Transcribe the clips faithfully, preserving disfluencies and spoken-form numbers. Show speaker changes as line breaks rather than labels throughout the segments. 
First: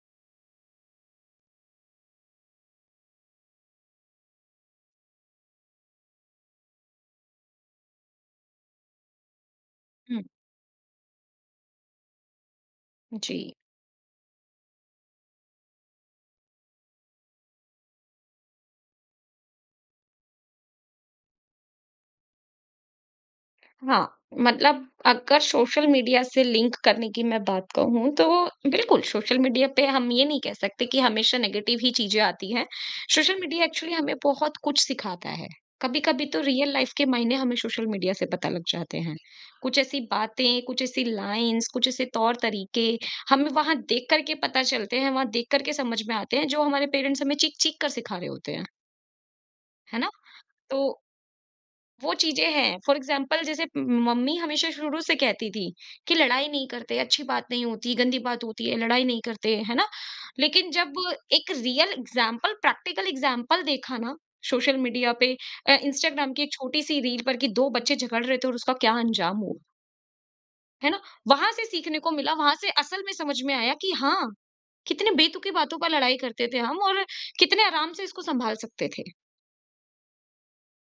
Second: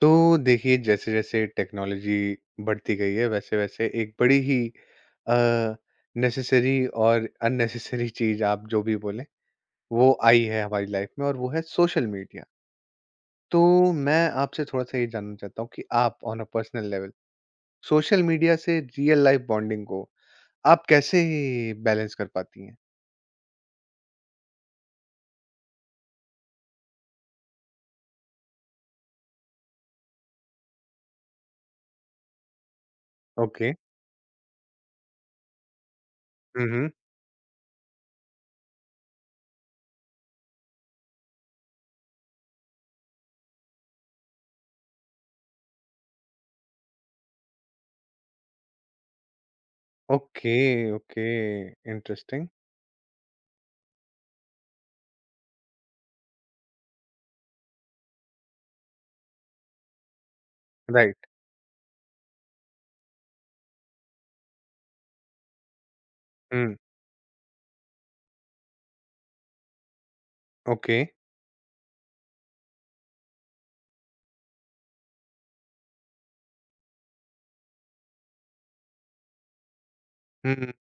तो देखिए, जैसे जैसे टेक्नोलॉजी बढ़ती गई है वैसे वैसे एक बड़ी ही नेसेसरी और अननेसेसरी चीज आप जो भी बोलें वो
हुँ,
आई है हमारी लाइफ में, और वो है सोशल मीडिया।
जी।
तो मैं आपसे थोड़ा सा ये जानना चाहता हूँ कि आप on a personal level social media से रियल लाइफ बॉन्डिंग को आप कैसे बैलेंस कर पाती हैं।
हाँ, मतलब अगर सोशल मीडिया से लिंक करने की मैं बात कहूँ तो बिल्कुल सोशल मीडिया पे हम ये नहीं कह सकते कि हमेशा नेगेटिव ही चीज़ें आती हैं। Social media
okay.
एक्चुअली हमें बहुत कुछ सिखाता है। कभी-कभी तो रियल
हम्म।
लाइफ़ के मायने हमें सोशल मीडिया से पता लग जाते हैं। कुछ ऐसी बातें, कुछ ऐसी लाइन्स, कुछ ऐसे तौर-तरीके हमें वहाँ देख कर के पता चलते हैं, वहाँ देख कर के समझ में आते हैं जो हमारे पेरेंट्स हमें चीख-चीख कर सिखा रहे होते हैं। है ना?
ओके।
तो
ओके,
वो चीज़ें
इंटरेस्टिंग।
हैं। फॉर एग्ज़ाम्पल जैसे मम्मी हमेशा शुरू से कहती थी कि लड़ाई नहीं करते, अच्छी बात नहीं होती, गंदी बात होती है, लड़ाई नहीं करते, है ना? लेकिन जब
राइट।
एक रियल एग्ज़ाम्पल, प्रैक्टिकल एग्ज़ाम्पल देखा ना सोशल मीडिया पे अ, इंस्टाग्राम की एक
हम्म।
छोटी-सी रील पर कि दो बच्चे झगड़ रहे थे और उसका क्या अंजाम हुआ, है
ओके।
ना? वहाँ से सीखने को मिला, वहाँ से असल में समझ में आया कि हाँ, कितने बेतुकी बातों पर लड़ाई करते थे हम और कितने आराम से इसको सँभाल सकते थे।
हम्म।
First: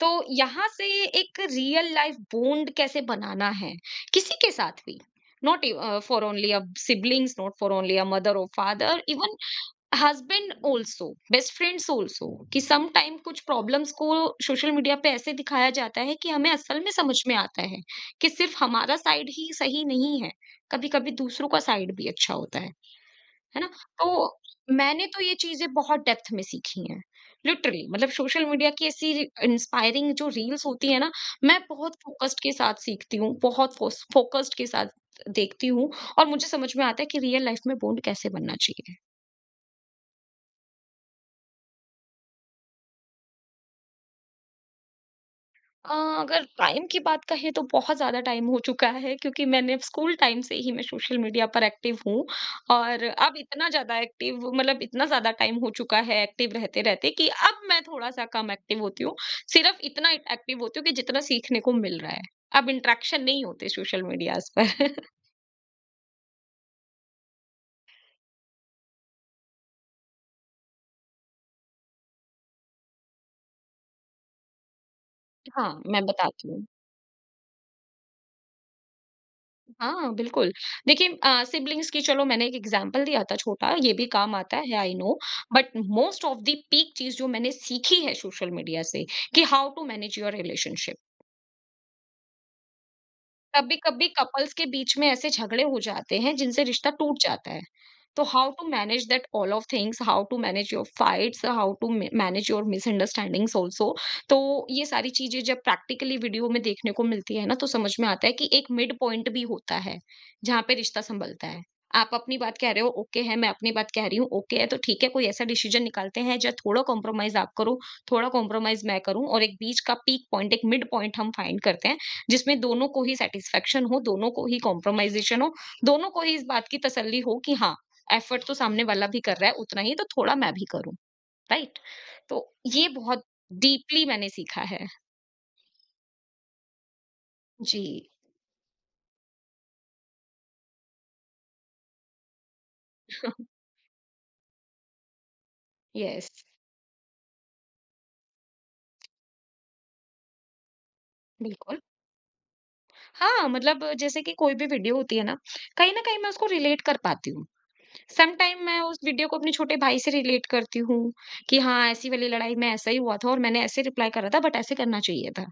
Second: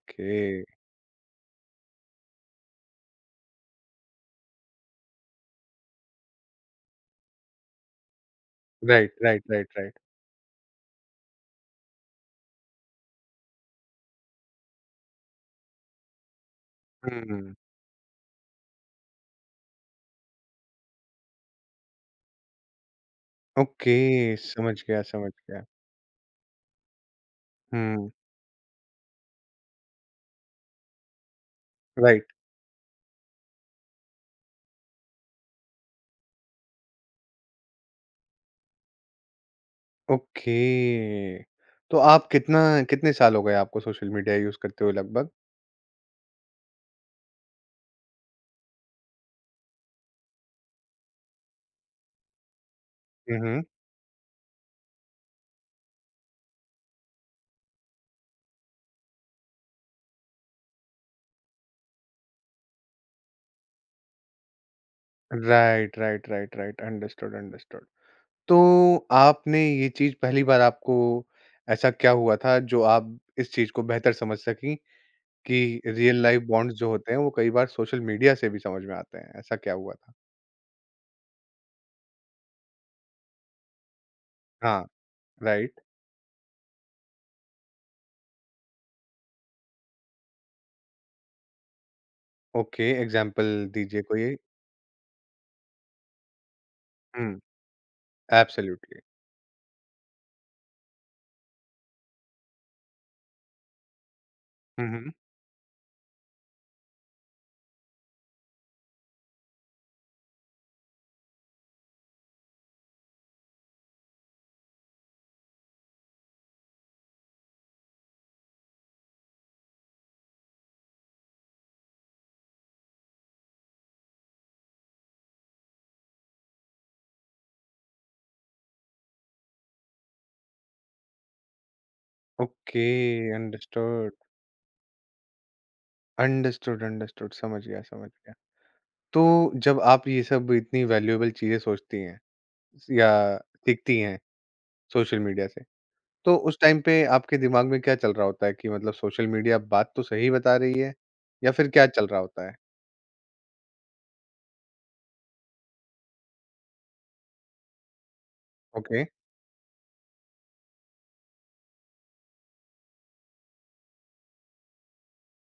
तो यहाँ से एक रियल लाइफ बॉन्ड कैसे बनाना है किसी के साथ भी, not for only a siblings, not for only a mother और father,
right,
even
right, right, right.
Husband also, best friends also कि सम टाइम कुछ प्रॉब्लम्स को सोशल मीडिया पे ऐसे दिखाया जाता है कि हमें असल में समझ में
हुँ।
आता है कि सिर्फ हमारा साइड ही सही नहीं है, कभी कभी दूसरों का साइड भी अच्छा होता है। है ना? तो
ओके, समझ गया,
मैंने तो
समझ
ये
गया।
चीज़ें बहुत डेप्थ में सीखी हैं, लिटरली
हुँ।
मतलब सोशल मीडिया की ऐसी इंस्पायरिंग जो रील्स होती है ना, मैं बहुत
राइट।
फ़ोकस्ड के साथ सीखती हूँ, बहुत फ़ोस फ़ोकस्ड के साथ देखती हूँ और मुझे समझ में आता है कि रियल लाइफ़ में बॉन्ड कैसे बनना चाहिए।
ओके। तो आप कितना कितने साल हो गए आपको सोशल मीडिया यूज़ करते हुए लगभग?
अ, अगर टाइम की बात कहें तो बहुत ज़्यादा टाइम हो चुका है क्योंकि मैंने स्कूल टाइम से ही मैं सोशल मीडिया पर एक्टिव हूँ और अब
हुँ, हुँ।
इतना ज़्यादा एक्टिव मतलब इतना ज़्यादा टाइम हो चुका है एक्टिव रहते-रहते कि अब मैं थोड़ा-सा कम एक्टिव होती हूँ। सिर्फ़ इतना एक्टिव होती हूँ कि जितना सीखने को मिल रहा है। अब इंटरेक्शन नहीं होते सोशल मीडियाज़ पर।
Right, right, right, right, understood, understood. तो आपने ये चीज़ पहली बार आपको ऐसा क्या हुआ था जो आप इस चीज़ को बेहतर समझ सकीं
हाँ,
कि
मैं
रियल लाइफ़
बताती हूँ।
बॉन्ड्स जो होते हैं वो कई बार सोशल मीडिया से भी समझ में आते हैं, ऐसा क्या हुआ
हाँ,
था?
बिल्कुल। देखिए अ, सिब्लिंग्स की चलो मैंने एक एग्ज़ाम्पल दिया था छोटा, ये भी काम आता है
हाँ।
I know, but
right.
Most of the peak चीज़ जो मैंने सीखी है सोशल मीडिया से कि how to manage your relationship.
Okay, example दीजिए
कभी-कभी
कोई।
कपल्स के बीच में ऐसे झगड़े हो जाते हैं जिनसे रिश्ता टूट
हुँ।
जाता है। So how to
absolutely.
manage that all of things, how to manage your fights, how to ma- manage your misunderstandings also. तो ये
हुँ,
सारी
हुँ।
चीजें जब प्रैक्टिकली वीडियो में देखने को मिलती है ना तो समझ में आता है कि एक मिड पॉइंट भी होता है जहाँ पे रिश्ता संभलता है। आप अपनी बात कह रहे हो ओके है, मैं अपनी बात कह रही हूँ ओके है, तो ठीक है कोई ऐसा डिसीजन निकालते हैं जहाँ थोड़ा कॉम्प्रोमाइज आप करो, थोड़ा कॉम्प्रोमाइज मैं करूँ, और एक बीच का पीक पॉइंट, एक मिड पॉइंट हम फाइंड करते हैं जिसमें दोनों को ही सेटिस्फेक्शन हो, दोनों को ही कॉम्प्रोमाइजेशन हो, दोनों को ही इस बात की तसल्ली हो कि हाँ, एफर्ट तो सामने वाला भी कर रहा है उतना ही, तो थोड़ा मैं भी करूं। राइट। तो
ओके।
ये बहुत डीपली
अंडरस्टूड,
मैंने सीखा है।
अंडरस्टूड, अंडरस्टूड, समझ गया, समझ
जी।
गया। तो जब आप ये सब इतनी वैल्यूएबल चीजें सोचती हैं या सीखती हैं सोशल मीडिया से,
यस।
तो उस टाइम पे आपके दिमाग में क्या चल रहा होता है कि मतलब सोशल मीडिया बात तो सही बता रही है या फिर
बिल्कुल।
क्या चल रहा होता है?
हाँ, मतलब जैसे कि कोई भी वीडियो होती है ना, कहीं ना कहीं मैं उसको रिलेट कर पाती हूँ। सम टाइम मैं उस
ओके।
वीडियो को अपने छोटे भाई से रिलेट करती हूँ कि हाँ, ऐसी वाली लड़ाई में ऐसा ही हुआ था और मैंने ऐसे रिप्लाई करा था, बट ऐसे करना चाहिए था।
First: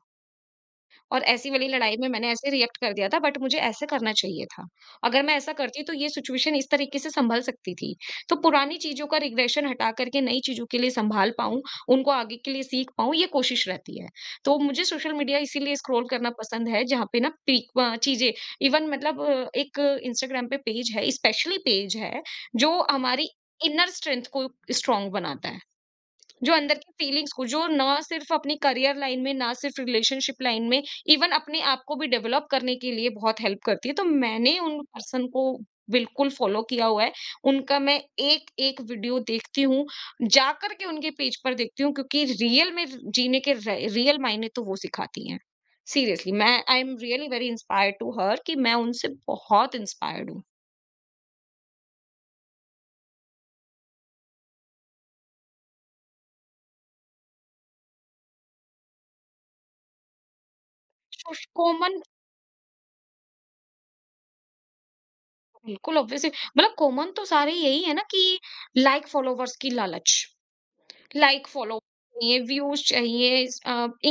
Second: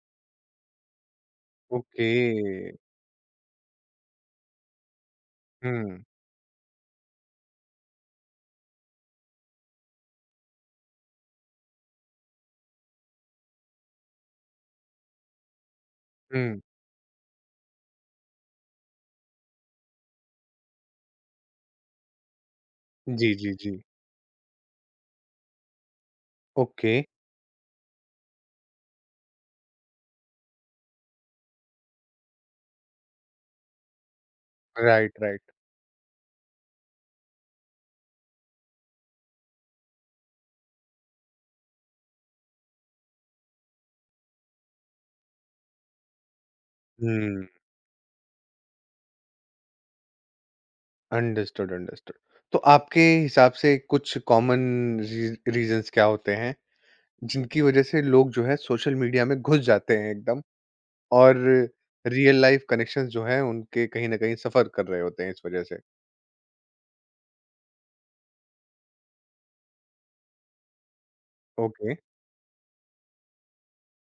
और ऐसी वाली लड़ाई में
ओके।
मैंने ऐसे रिएक्ट कर दिया था, बट मुझे ऐसे करना चाहिए था। अगर मैं ऐसा करती तो
हम्म।
ये सिचुएशन इस तरीके से सँभल सकती थी। तो पुरानी चीज़ों का रिग्रेशन हटा कर के नई चीज़ों के लिए सँभाल पाऊँ, उनको आगे के लिए सीख पाऊँ, ये कोशिश रहती है। तो मुझे सोशल मीडिया इसीलिए स्क्रॉल करना
हम्म।
पसंद है जहाँ पे ना पीक अ, चीज़ें, इवन मतलब अ, एक इंस्टाग्राम पे पेज है, स्पेशली पेज है जो
जी,
हमारी
जी, जी।
इनर स्ट्रेंथ को स्ट्रॉन्ग बनाता है। जो अंदर की
ओके।
फीलिंग्स को, जो ना सिर्फ अपनी करियर लाइन में, ना सिर्फ रिलेशनशिप लाइन में, इवन अपने आप को भी डेवलप करने के लिए बहुत हेल्प करती है। तो मैंने उन
राइट,
पर्सन
राइट।
को बिल्कुल फ़ॉलो किया हुआ है। उनका मैं एक-एक वीडियो देखती हूँ, जाकर के उनके पेज पर देखती हूँ क्योंकि रियल में जीने के र रियल मायने तो वो सिखाती हैं। सीरियसली मैं, I am really
hmm.
Very inspired to her, कि मैं उनसे बहुत इंस्पायर्ड हूँ।
Understood, understood. तो आपके हिसाब से कुछ कॉमन रीजंस क्या होते हैं जिनकी वजह से लोग जो है सोशल मीडिया में घुस जाते हैं एकदम,
सो
और
कॉमन।
रियल लाइफ कनेक्शंस जो हैं उनके कहीं न कहीं सफ़र कर रहे होते हैं इस वजह से।
बिल्कुल ऑब्वियसली, मतलब कॉमन तो सारे यही है ना कि लाइक फॉलोवर्स की लालच, लाइक फॉलो
ओके।
चाहिए, व्यूज चाहिए,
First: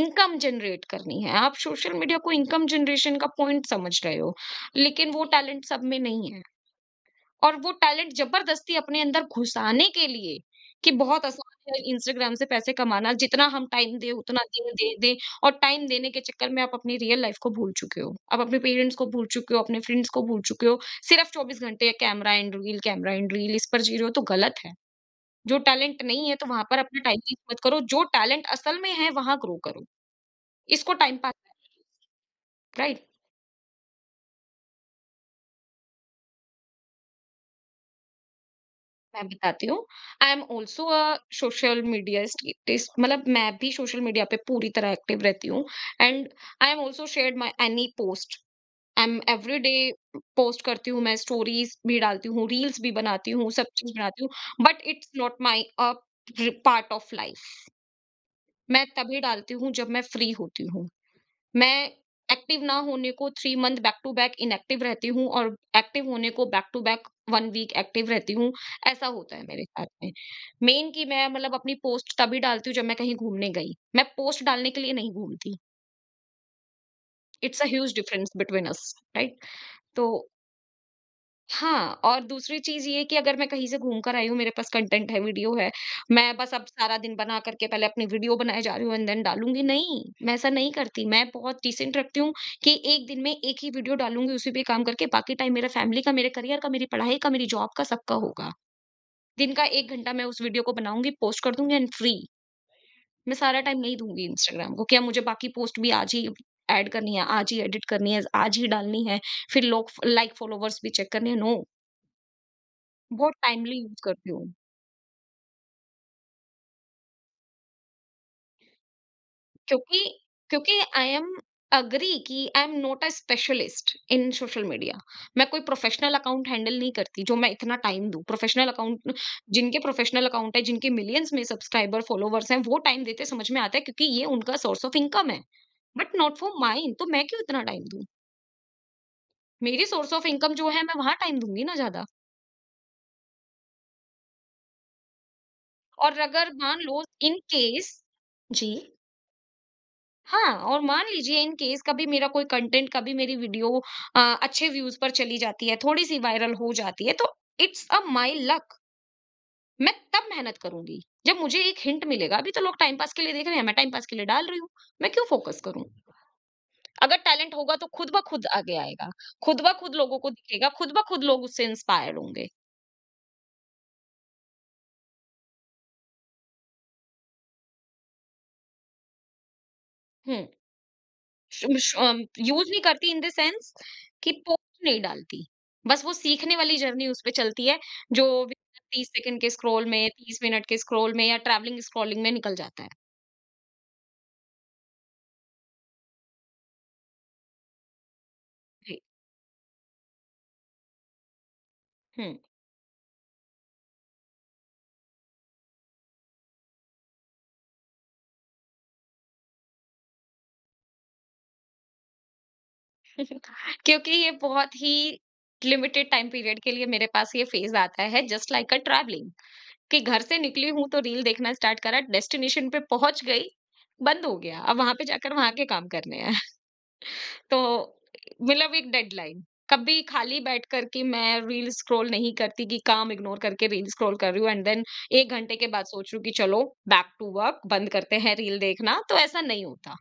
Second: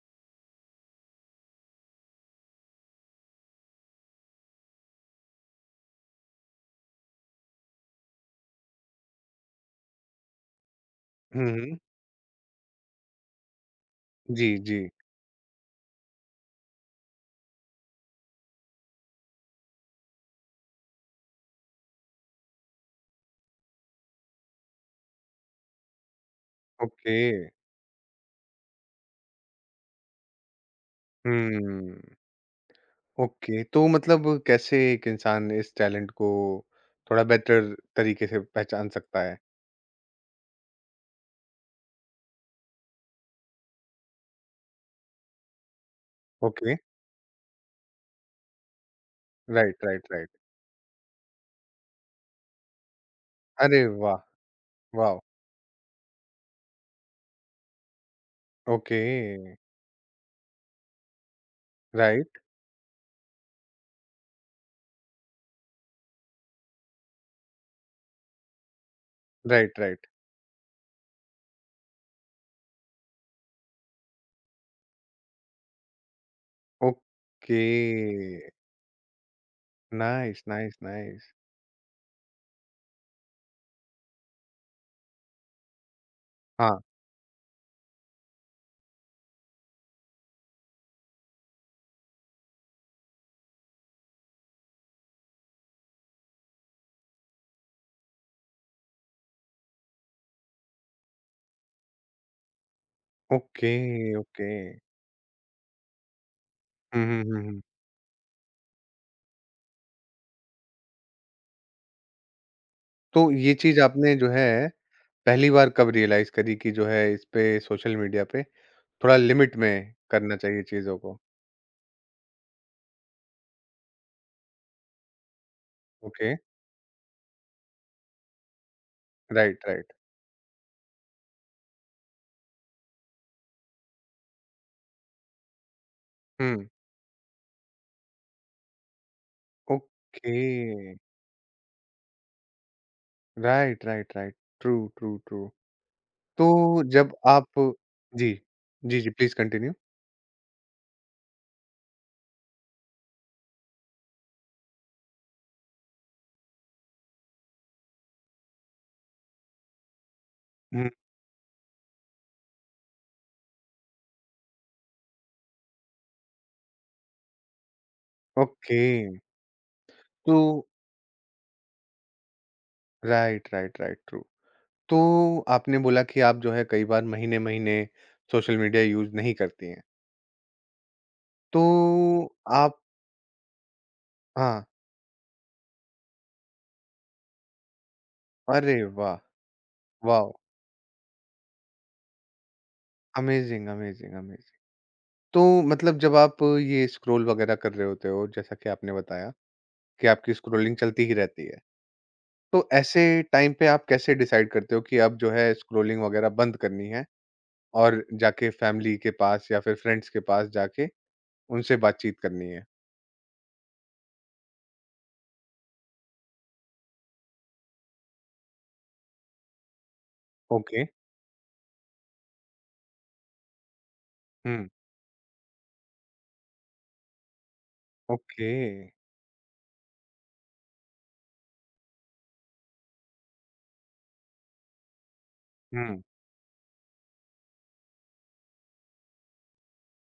इनकम जनरेट करनी है, आप सोशल मीडिया को इनकम जनरेशन का पॉइंट समझ रहे हो। लेकिन वो टैलेंट सब में नहीं है, और वो टैलेंट ज़बरदस्ती अपने अंदर घुसाने के लिए कि बहुत
हुँ,
आसान
हुँ।
है इंस्टाग्राम से पैसे कमाना, जितना हम टाइम दें उतना
जी,
दें,
जी।
दें, दें, और टाइम देने के चक्कर में आप अपनी रियल लाइफ़ को भूल चुके हो। आप अपने पेरेंट्स को भूल चुके हो, अपने फ्रेंड्स को भूल चुके हो। सिर्फ़ चौबीस घंटे camera and reel, camera and reel इस पर जी रहे हो तो गलत है। जो टैलेंट नहीं है तो वहाँ पर अपना टाइम
ओके।
वेस्ट मत करो। जो टैलेंट असल में है वहाँ ग्रो करो। इसको time pass.
Hmm.
Right?
Okay, तो मतलब कैसे एक इंसान इस टैलेंट को थोड़ा बेटर तरीके से पहचान सकता
मैं
है?
बताती हूँ। I am also a social media status, मतलब मैं भी सोशल मीडिया पे पूरी तरह एक्टिव रहती हूँ, and I
okay.
Am also shared my any post. I am
right,
everyday
right, right.
Post करती हूँ, मैं स्टोरीज़ भी डालती हूँ, रील्स भी बनाती हूँ, सब
अरे
चीज़
वाह!
बनाती हूँ, but it's
wow!
Not my a part of life. मैं
ओके।
तभी डालती हूँ जब मैं फ्री होती हूँ। मैं
राइट,
एक्टिव ना होने को three month back to back inactive रहती हूँ और एक्टिव होने को back to back one week active रहती हूँ, ऐसा होता है मेरे
राइट,
साथ
राइट।
में। मेन कि मैं मतलब अपनी पोस्ट तभी डालती हूँ जब मैं कहीं घूमने गई, मैं पोस्ट डालने के लिए नहीं घूमती।
Okay.
It's a huge difference between us, right? तो
नाइस, नाइस, नाइस।
हाँ, और दूसरी चीज़ ये कि अगर मैं कहीं से घूम कर आई हूँ, मेरे पास कंटेंट है, वीडियो है, मैं बस अब
हाँ।
सारा दिन बना कर के पहले अपनी वीडियो बनाए जा रही हूँ एंड देन डालूँगी, नहीं, मैं ऐसा नहीं करती। मैं बहुत डिसेंट रखती हूँ कि एक दिन में एक ही वीडियो डालूँगी, उसी पे काम करके बाकी टाइम मेरा फैमिली का, मेरे करियर का, मेरी पढ़ाई का, मेरी जॉब का, सबका होगा। दिन का एक घंटा मैं उस वीडियो को बनाऊँगी, पोस्ट कर दूँगी एंड फ्री। मैं सारा
ओके,
टाइम नहीं दूँगी
ओके।
इंस्टाग्राम को कि अब मुझे बाकी पोस्ट भी आज ही ऐड
हुँ,
करनी
हुँ,
है,
हुँ,
आज ही
हुँ।
एडिट करनी है, आज ही डालनी है, फिर लोग फ लाइक, फॉलोवर्स भी चेक करने हैं, नो।
तो
बहुत
ये
टाइमली
चीज़
यूज़
आपने जो
करती
है
हूँ।
पहली बार कब रियलाइज़ करी कि जो है इस पे सोशल मीडिया पे थोड़ा लिमिट में
क्योंकि
करना चाहिए
क्योंकि
चीज़ों
आई
को?
एम एग्री कि I am not a specialist in social media. मैं कोई प्रोफ़ेशनल
ओके,
अकाउंट हैंडल नहीं करती जो मैं इतना टाइम दूँ। प्रोफ़ेशनल अकाउंट,
राइट,
जिनके
राइट।
प्रोफ़ेशनल अकाउंट है, जिनके मिलियंस में सब्सक्राइबर, फॉलोवर्स हैं, वो टाइम देते समझ में आता है क्योंकि ये उनका सोर्स ऑफ इनकम है। But not for
hmm.
Mine, तो मैं क्यों इतना टाइम दूँ? मेरी सोर्स ऑफ
ओके।
इनकम जो है मैं वहाँ टाइम दूँगी ना ज़्यादा।
Right, right, right. True, true, true.
और अगर मान
तो
लो
जब
इन
आप
केस,
जी।
जी।
जी, जी, प्लीज़ कंटिन्यू।
हाँ, और मान लीजिए इन केस कभी मेरा कोई कंटेंट, कभी मेरी वीडियो अ, अच्छे व्यूज़ पर चली जाती है, थोड़ी-सी वायरल हो जाती है, तो इट्स अ माई लक, मैं तब मेहनत
हुँ।
करूँगी, जब मुझे एक हिंट मिलेगा। अभी तो लोग टाइम पास के लिए देख रहे हैं, मैं टाइम पास के लिए डाल रही हूँ, मैं क्यों फोकस करूँ? अगर टैलेंट होगा तो खुद ब खुद आगे
ओके।
आएगा, खुद ब खुद लोगों को
तो
दिखेगा, खुद ब खुद लोग उससे इंस्पायर्ड होंगे।
Right, right, right, true. तो आपने बोला कि आप जो है कई बार महीने-महीने सोशल मीडिया यूज़ नहीं करती हैं।
हुँ।
तो
यूज
आप
नहीं करती इन द सेंस कि
हाँ।
पोस्ट नहीं डालती, बस वो सीखने वाली जर्नी उस पे चलती है। जो भी
अरे
तीस
वाह!
सेकंड के स्क्रॉल में,
वॉव!
तीस मिनट के स्क्रॉल में या ट्रैवलिंग स्क्रॉलिंग में निकल जाता है।
Amazing, amazing, amazing. तो मतलब जब आप ये स्क्रॉल वगैरह कर रहे होते हो, जैसा कि आपने
जी,
बताया कि आपकी स्क्रॉलिंग चलती ही रहती है।
हम्म।
तो ऐसे टाइम पे आप कैसे डिसाइड करते हो कि अब जो है स्क्रॉलिंग वगैरह बंद करनी है और जाके फैमिली के पास या फिर फ्रेंड्स के पास जाके उनसे बातचीत करनी है?
क्योंकि ये बहुत ही लिमिटेड टाइम पीरियड के लिए मेरे पास ये फेज आता है, जस्ट लाइक अ ट्रैवलिंग। कि घर से निकली
ओके।
हूं तो रील देखना स्टार्ट करा, डेस्टिनेशन पे पहुंच गई, बंद हो गया।
हुँ।
अब वहां पे जाकर वहां के काम करने हैं। तो
ओके।
मतलब एक डेडलाइन। कभी खाली बैठ कर के मैं रील स्क्रॉल नहीं करती कि काम इग्नोर करके रील स्क्रॉल कर रही हूँ एंड देन एक घंटे के बाद
हुँ।
सोच रही हूँ कि चलो बैक टू वर्क, बंद करते हैं रील देखना। तो ऐसा नहीं होता।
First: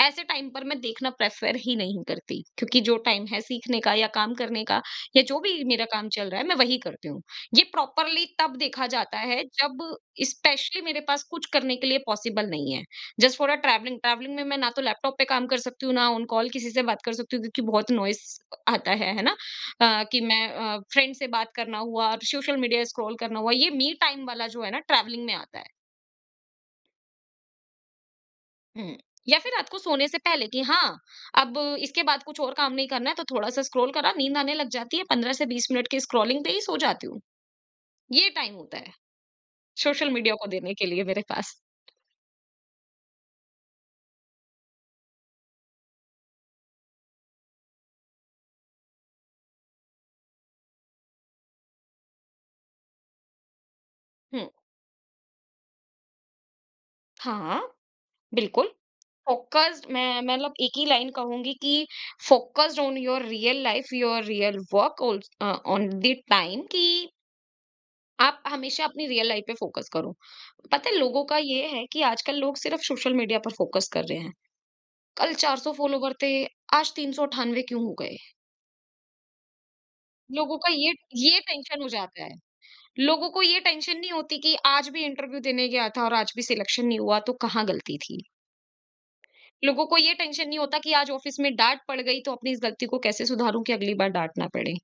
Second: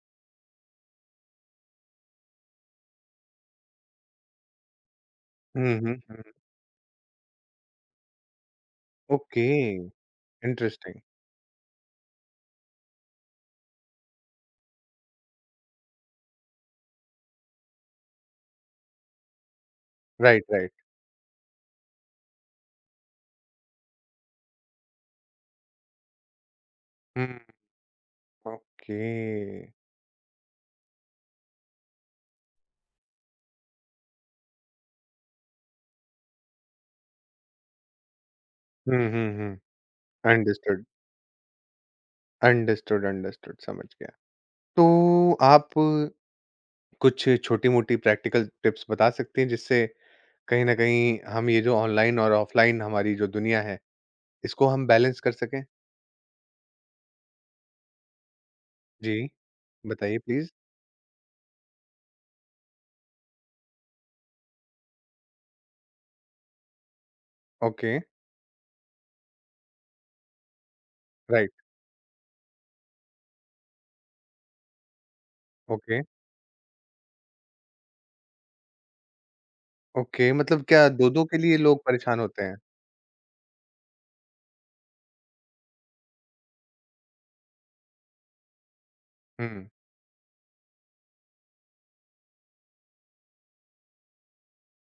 ऐसे टाइम पर मैं देखना प्रेफर ही नहीं करती क्योंकि जो टाइम है सीखने का या काम करने का या जो भी
हुँ,
मेरा
हुँ,
काम
हुँ।
चल रहा है मैं वही करती हूँ। ये प्रॉपरली तब देखा जाता है
ओके,
जब स्पेशली
इंटरेस्टिंग।
मेरे पास कुछ करने के लिए पॉसिबल नहीं है। Just for a travelling. Travelling में मैं ना तो लैपटॉप पे काम कर सकती हूँ, ना ऑन कॉल किसी से बात कर सकती हूँ क्योंकि बहुत नॉइज़ आता है, है ना? अ, कि
राइट,
मैं
राइट।
अ, फ्रेंड से बात करना हुआ, सोशल मीडिया स्क्रॉल करना हुआ, ये मी टाइम वाला जो है ना ट्रैवलिंग में आता है।
हुँ।
हुँ।
ओके।
या फिर रात को सोने से पहले कि हाँ, अब इसके बाद कुछ और काम नहीं करना है, तो थोड़ा-सा स्क्रॉल करा, नींद आने लग जाती है, पंद्रह से बीस मिनट की स्क्रॉलिंग पे ही सो जाती हूँ। ये टाइम होता है
हुँ, हुँ, हुँ।
सोशल मीडिया को देने
अंडरस्टूड,
के लिए मेरे पास।
अंडरस्टूड, अंडरस्टूड, समझ गया। तो आप कुछ छोटी-मोटी प्रैक्टिकल टिप्स बता सकती हैं जिससे कहीं न कहीं हम ये जो ऑनलाइन और ऑफलाइन हमारी जो दुनिया है,
हुँ।
इसको हम बैलेंस कर सकें?
हाँ, बिल्कुल।
जी,
फ़ोकस्ड,
बताइए
मैं
प्लीज़।
मतलब एक ही लाइन कहूँगी कि focused on your real life, your real work, also a, on the time. कि
ओके।
आप हमेशा अपनी रियल लाइफ़ पे फ़ोकस करो। पता है लोगों का
राइट।
ये है कि आजकल लोग सिर्फ़ सोशल मीडिया पर फ़ोकस कर रहे हैं। कल चार सौ
ओके।
फॉलोवर थे, आज तीन सौ अट्ठानवे क्यों हो गए?
ओके,
लोगों
मतलब
का
क्या
ये
दो दो के
ये
लिए लोग
टेंशन हो
परेशान
जाता है।
होते हैं?
लोगों को ये टेंशन नहीं होती कि आज भी इंटरव्यू देने गया था और आज भी सिलेक्शन नहीं हुआ, तो कहाँ गलती थी?
हुँ।
लोगों को ये टेंशन नहीं होता कि आज ऑफिस में डाँट पड़ गई, तो अपनी इस गलती को कैसे सुधारूँ कि अगली बार डाँट ना पड़े?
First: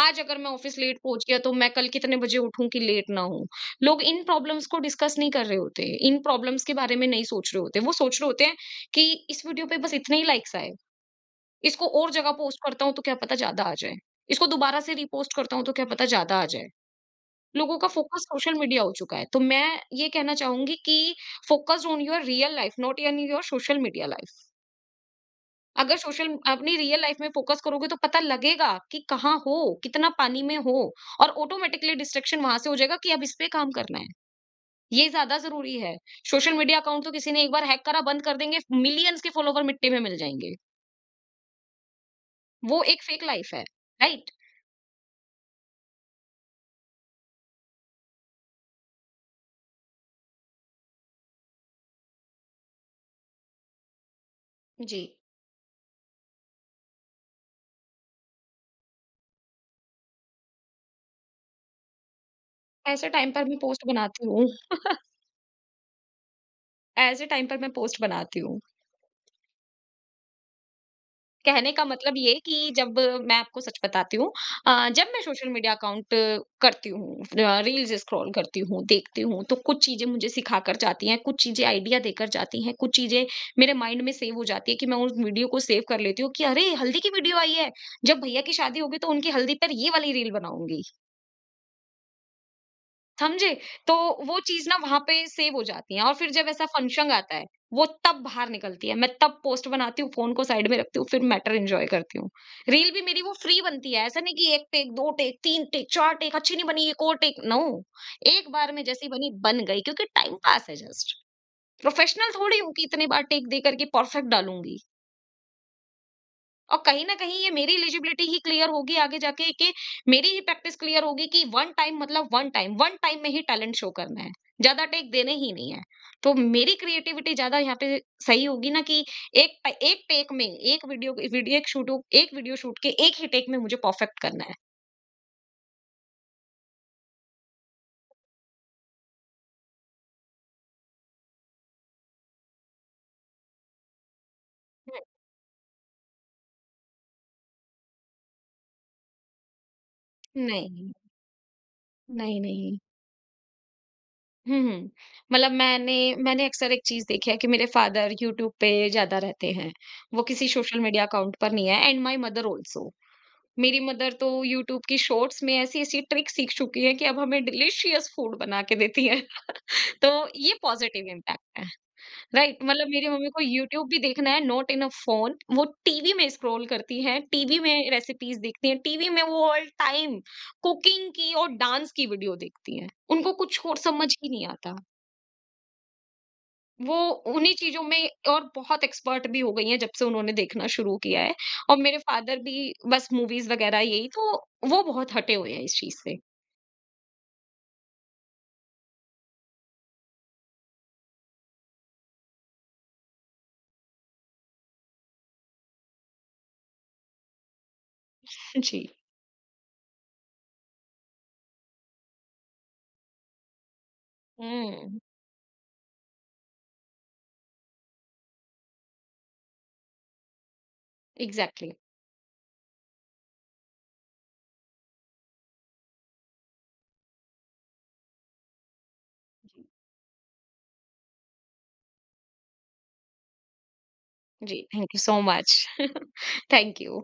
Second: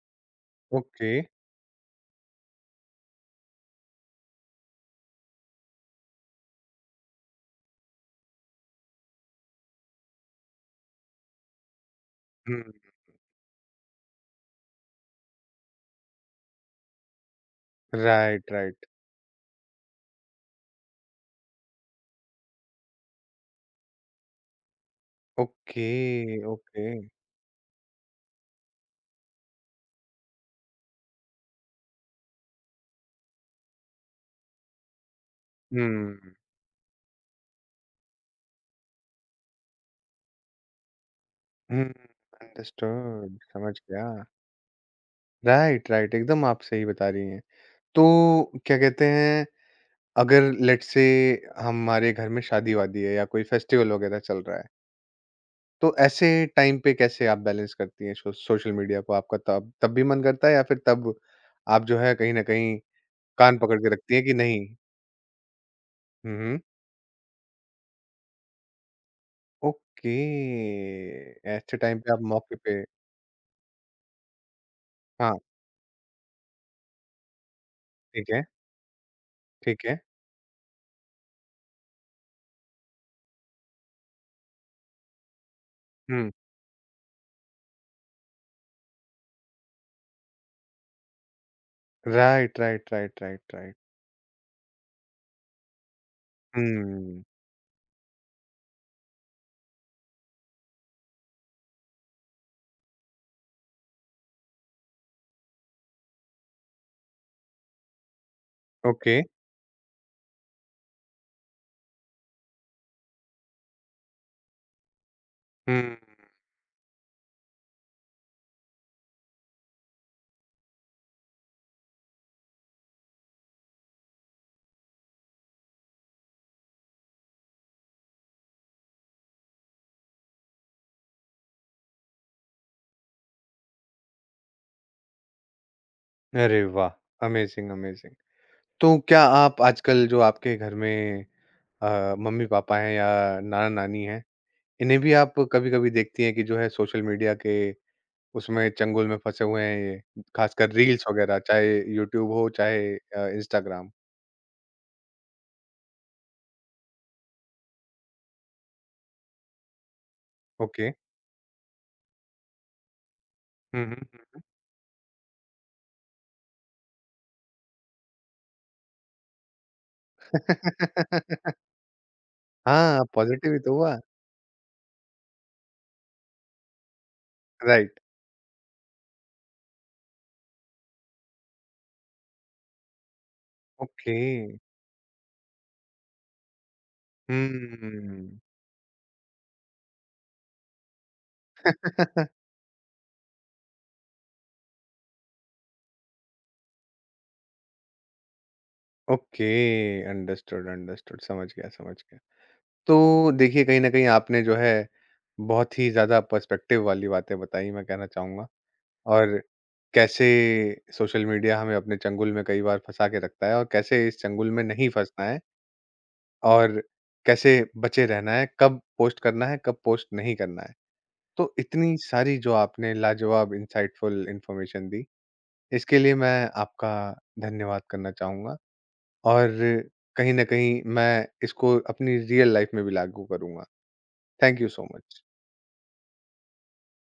आज अगर मैं ऑफिस लेट
ओके।
पहुँच गया तो मैं कल कितने बजे उठूँ कि लेट ना हो? लोग इन प्रॉब्लम्स को डिस्कस नहीं कर रहे होते, इन प्रॉब्लम्स के बारे में नहीं सोच रहे होते। वो सोच रहे होते हैं कि इस वीडियो पे बस इतने ही लाइक्स आए। इसको और जगह पोस्ट
हुँ।
करता हूँ तो क्या पता ज़्यादा आ जाए, इसको दोबारा से रीपोस्ट करता हूँ तो क्या पता ज़्यादा आ जाए। लोगों का focus
right,
social media
right.
हो चुका है। तो मैं ये कहना चाहूँगी कि focused on your real life, not in your social media life.
Okay,
अगर सोशल अपनी
ओके।
रियल लाइफ़ में फ़ोकस करोगे तो पता लगेगा कि कहाँ हो, कितना पानी में हो, और ऑटोमैटिकली डिस्ट्रैक्शन वहाँ से हो जाएगा कि अब इस पे काम करना है। ये ज़्यादा ज़रूरी है।
हुँ,
सोशल मीडिया अकाउंट तो किसी ने एक बार हैक करा बंद कर देंगे, मिलियंस के फ़ॉलोवर मिट्टी में मिल जाएँगे।
हुँ,
वो एक फ़ेक
अंडरस्टूड,
लाइफ़ है,
समझ गया।
राइट?
राइट, राइट, एकदम आप सही बता रही हैं। तो क्या कहते हैं, अगर लेट्स से हमारे घर में शादी-वादी है या कोई फेस्टिवल वगैरह चल रहा है,
जी।
तो ऐसे टाइम पे कैसे आप बैलेंस करती हैं सो सोशल मीडिया को? आपका तब तब भी मन करता है या फिर तब आप जो है कहीं न कहीं
ऐसे टाइम पर
कान
मैं
पकड़
पोस्ट
के रखती हैं
बनाती
कि
हूँ
नहीं? हुँ, हुँ।
ऐसे टाइम पर मैं पोस्ट बनाती हूँ।
ओके,
कहने
ऐसे
का
टाइम पे
मतलब
आप
ये
मौके
कि
पे
जब मैं आपको सच बताती हूँ, अ, जब मैं
हाँ,
सोशल मीडिया अकाउंट करती हूँ, र रील्स
ठीक
स्क्रॉल
है,
करती हूँ, देखती हूँ, तो
ठीक
कुछ
है।
चीज़ें मुझे सिखा कर जाती हैं, कुछ चीज़ें आइडिया देकर जाती हैं, कुछ चीज़ें मेरे माइंड में सेव हो जाती है कि मैं उस वीडियो को सेव कर लेती
हुँ,
हूँ कि अरे! हल्दी की वीडियो आई है, जब भैया की शादी होगी तो उनकी हल्दी पर ये वाली रील बनाऊँगी।
राइट, राइट, राइट, राइट,
समझे?
राइट।
तो वो चीज़ ना वहाँ पे सेव हो जाती है और फिर जब ऐसा फंक्शन
हुँ,
आता है, वो तब बाहर निकलती है। मैं तब पोस्ट बनाती हूँ, फ़ोन को साइड में रखती हूँ, फिर मैटर एन्जॉय करती हूँ। रील भी मेरी वो फ्री बनती है, ऐसा नहीं कि एक टेक, दो टेक, तीन टेक, चार टेक, अच्छी नहीं बनी एक और टेक, नो। एक बार में जैसी
ओके।
बनी बन गई क्योंकि टाइम पास है जस्ट। प्रोफेशनल थोड़ी हूँ कि इतनी बार टेक दे करके परफेक्ट डालूँगी।
हुँ।
और कहीं न कहीं ये मेरी एलिजिबिलिटी ही क्लियर होगी आगे जाके कि मेरी ही प्रैक्टिस क्लियर होगी कि वन टाइम मतलब वन टाइम, वन टाइम में ही टैलेंट शो करना है। ज़्यादा टेक देने ही नहीं है। तो मेरी क्रिएटिविटी ज़्यादा यहाँ पे सही होगी ना कि एक ट एक टेक में, एक वीडियो वीडियो एक शूट एक वीडियो शूट के एक ही टेक में मुझे परफेक्ट करना है।
अरे वाह! Amazing, amazing. तो क्या आप आजकल जो आपके घर में अ, मम्मी-पापा हैं या नाना-नानी हैं, इन्हें
हुँ।
भी आप कभी-कभी देखती हैं कि जो है सोशल मीडिया के उसमें चंगुल में फँसे हुए हैं ये, खासकर
नहीं,
रील्स वगैरह, चाहे यूट्यूब
नहीं,
हो,
नहीं।
चाहे अ, इंस्टाग्राम?
हुँ, हुँ। मतलब मैंने मैंने अक्सर एक चीज़ देखी है कि मेरे फादर यूट्यूब पे ज़्यादा रहते हैं। वो किसी सोशल
ओके।
मीडिया अकाउंट पर नहीं है, एंड माय मदर ऑल्सो। मेरी
हुँ, हुँ,
मदर तो
हुँ।
यूट्यूब की शॉर्ट्स में ऐसी-ऐसी ट्रिक सीख चुकी है कि अब हमें डिलीशियस फूड बना के देती है। तो ये पॉज़िटिव इम्पैक्ट है, राइट? मतलब
हाँ,
मेरी मम्मी को
पॉज़िटिव ही तो
यूट्यूब
हुआ।
भी देखना है, नॉट इन अ फ़ोन। वो टीवी में स्क्रॉल करती हैं, टीवी में
राइट,
रेसिपीज़ देखती हैं, टीवी में वो ऑल टाइम कुकिंग की और डांस की वीडियो देखती हैं। उनको कुछ और समझ
ओके।
ही नहीं आता। वो उन्हीं चीज़ों में
हम्म।
और बहुत एक्सपर्ट भी हो गई हैं जब से उन्होंने देखना शुरू किया है, और मेरे फादर भी बस मूवीज़ वग़ैरह, यही तो वो बहुत हटे हुए हैं इस चीज़ से।
ओके, अंडरस्टूड, अंडरस्टूड, समझ गया, समझ गया। तो देखिए, कहीं न कहीं आपने जो है, बहुत ही ज़्यादा पर्सपेक्टिव वाली बातें बताई मैं कहना चाहूँगा,
जी।
और कैसे सोशल मीडिया हमें अपने चंगुल में कई बार फँसा के रखता है और कैसे इस चंगुल में नहीं
हुँ,
फँसना है, और कैसे बचे रहना है, कब पोस्ट करना है, कब पोस्ट नहीं करना है। तो
एग्ज़ैक्टली।
इतनी सारी जो आपने लाजवाब इनसाइटफुल इन्फॉर्मेशन दी, इसके लिए मैं आपका धन्यवाद करना चाहूँगा और कहीं न कहीं मैं इसको अपनी रियल लाइफ़ में भी लागू करूँगा।
जी,
thank you so
thank you so
much.
Much. Thank you.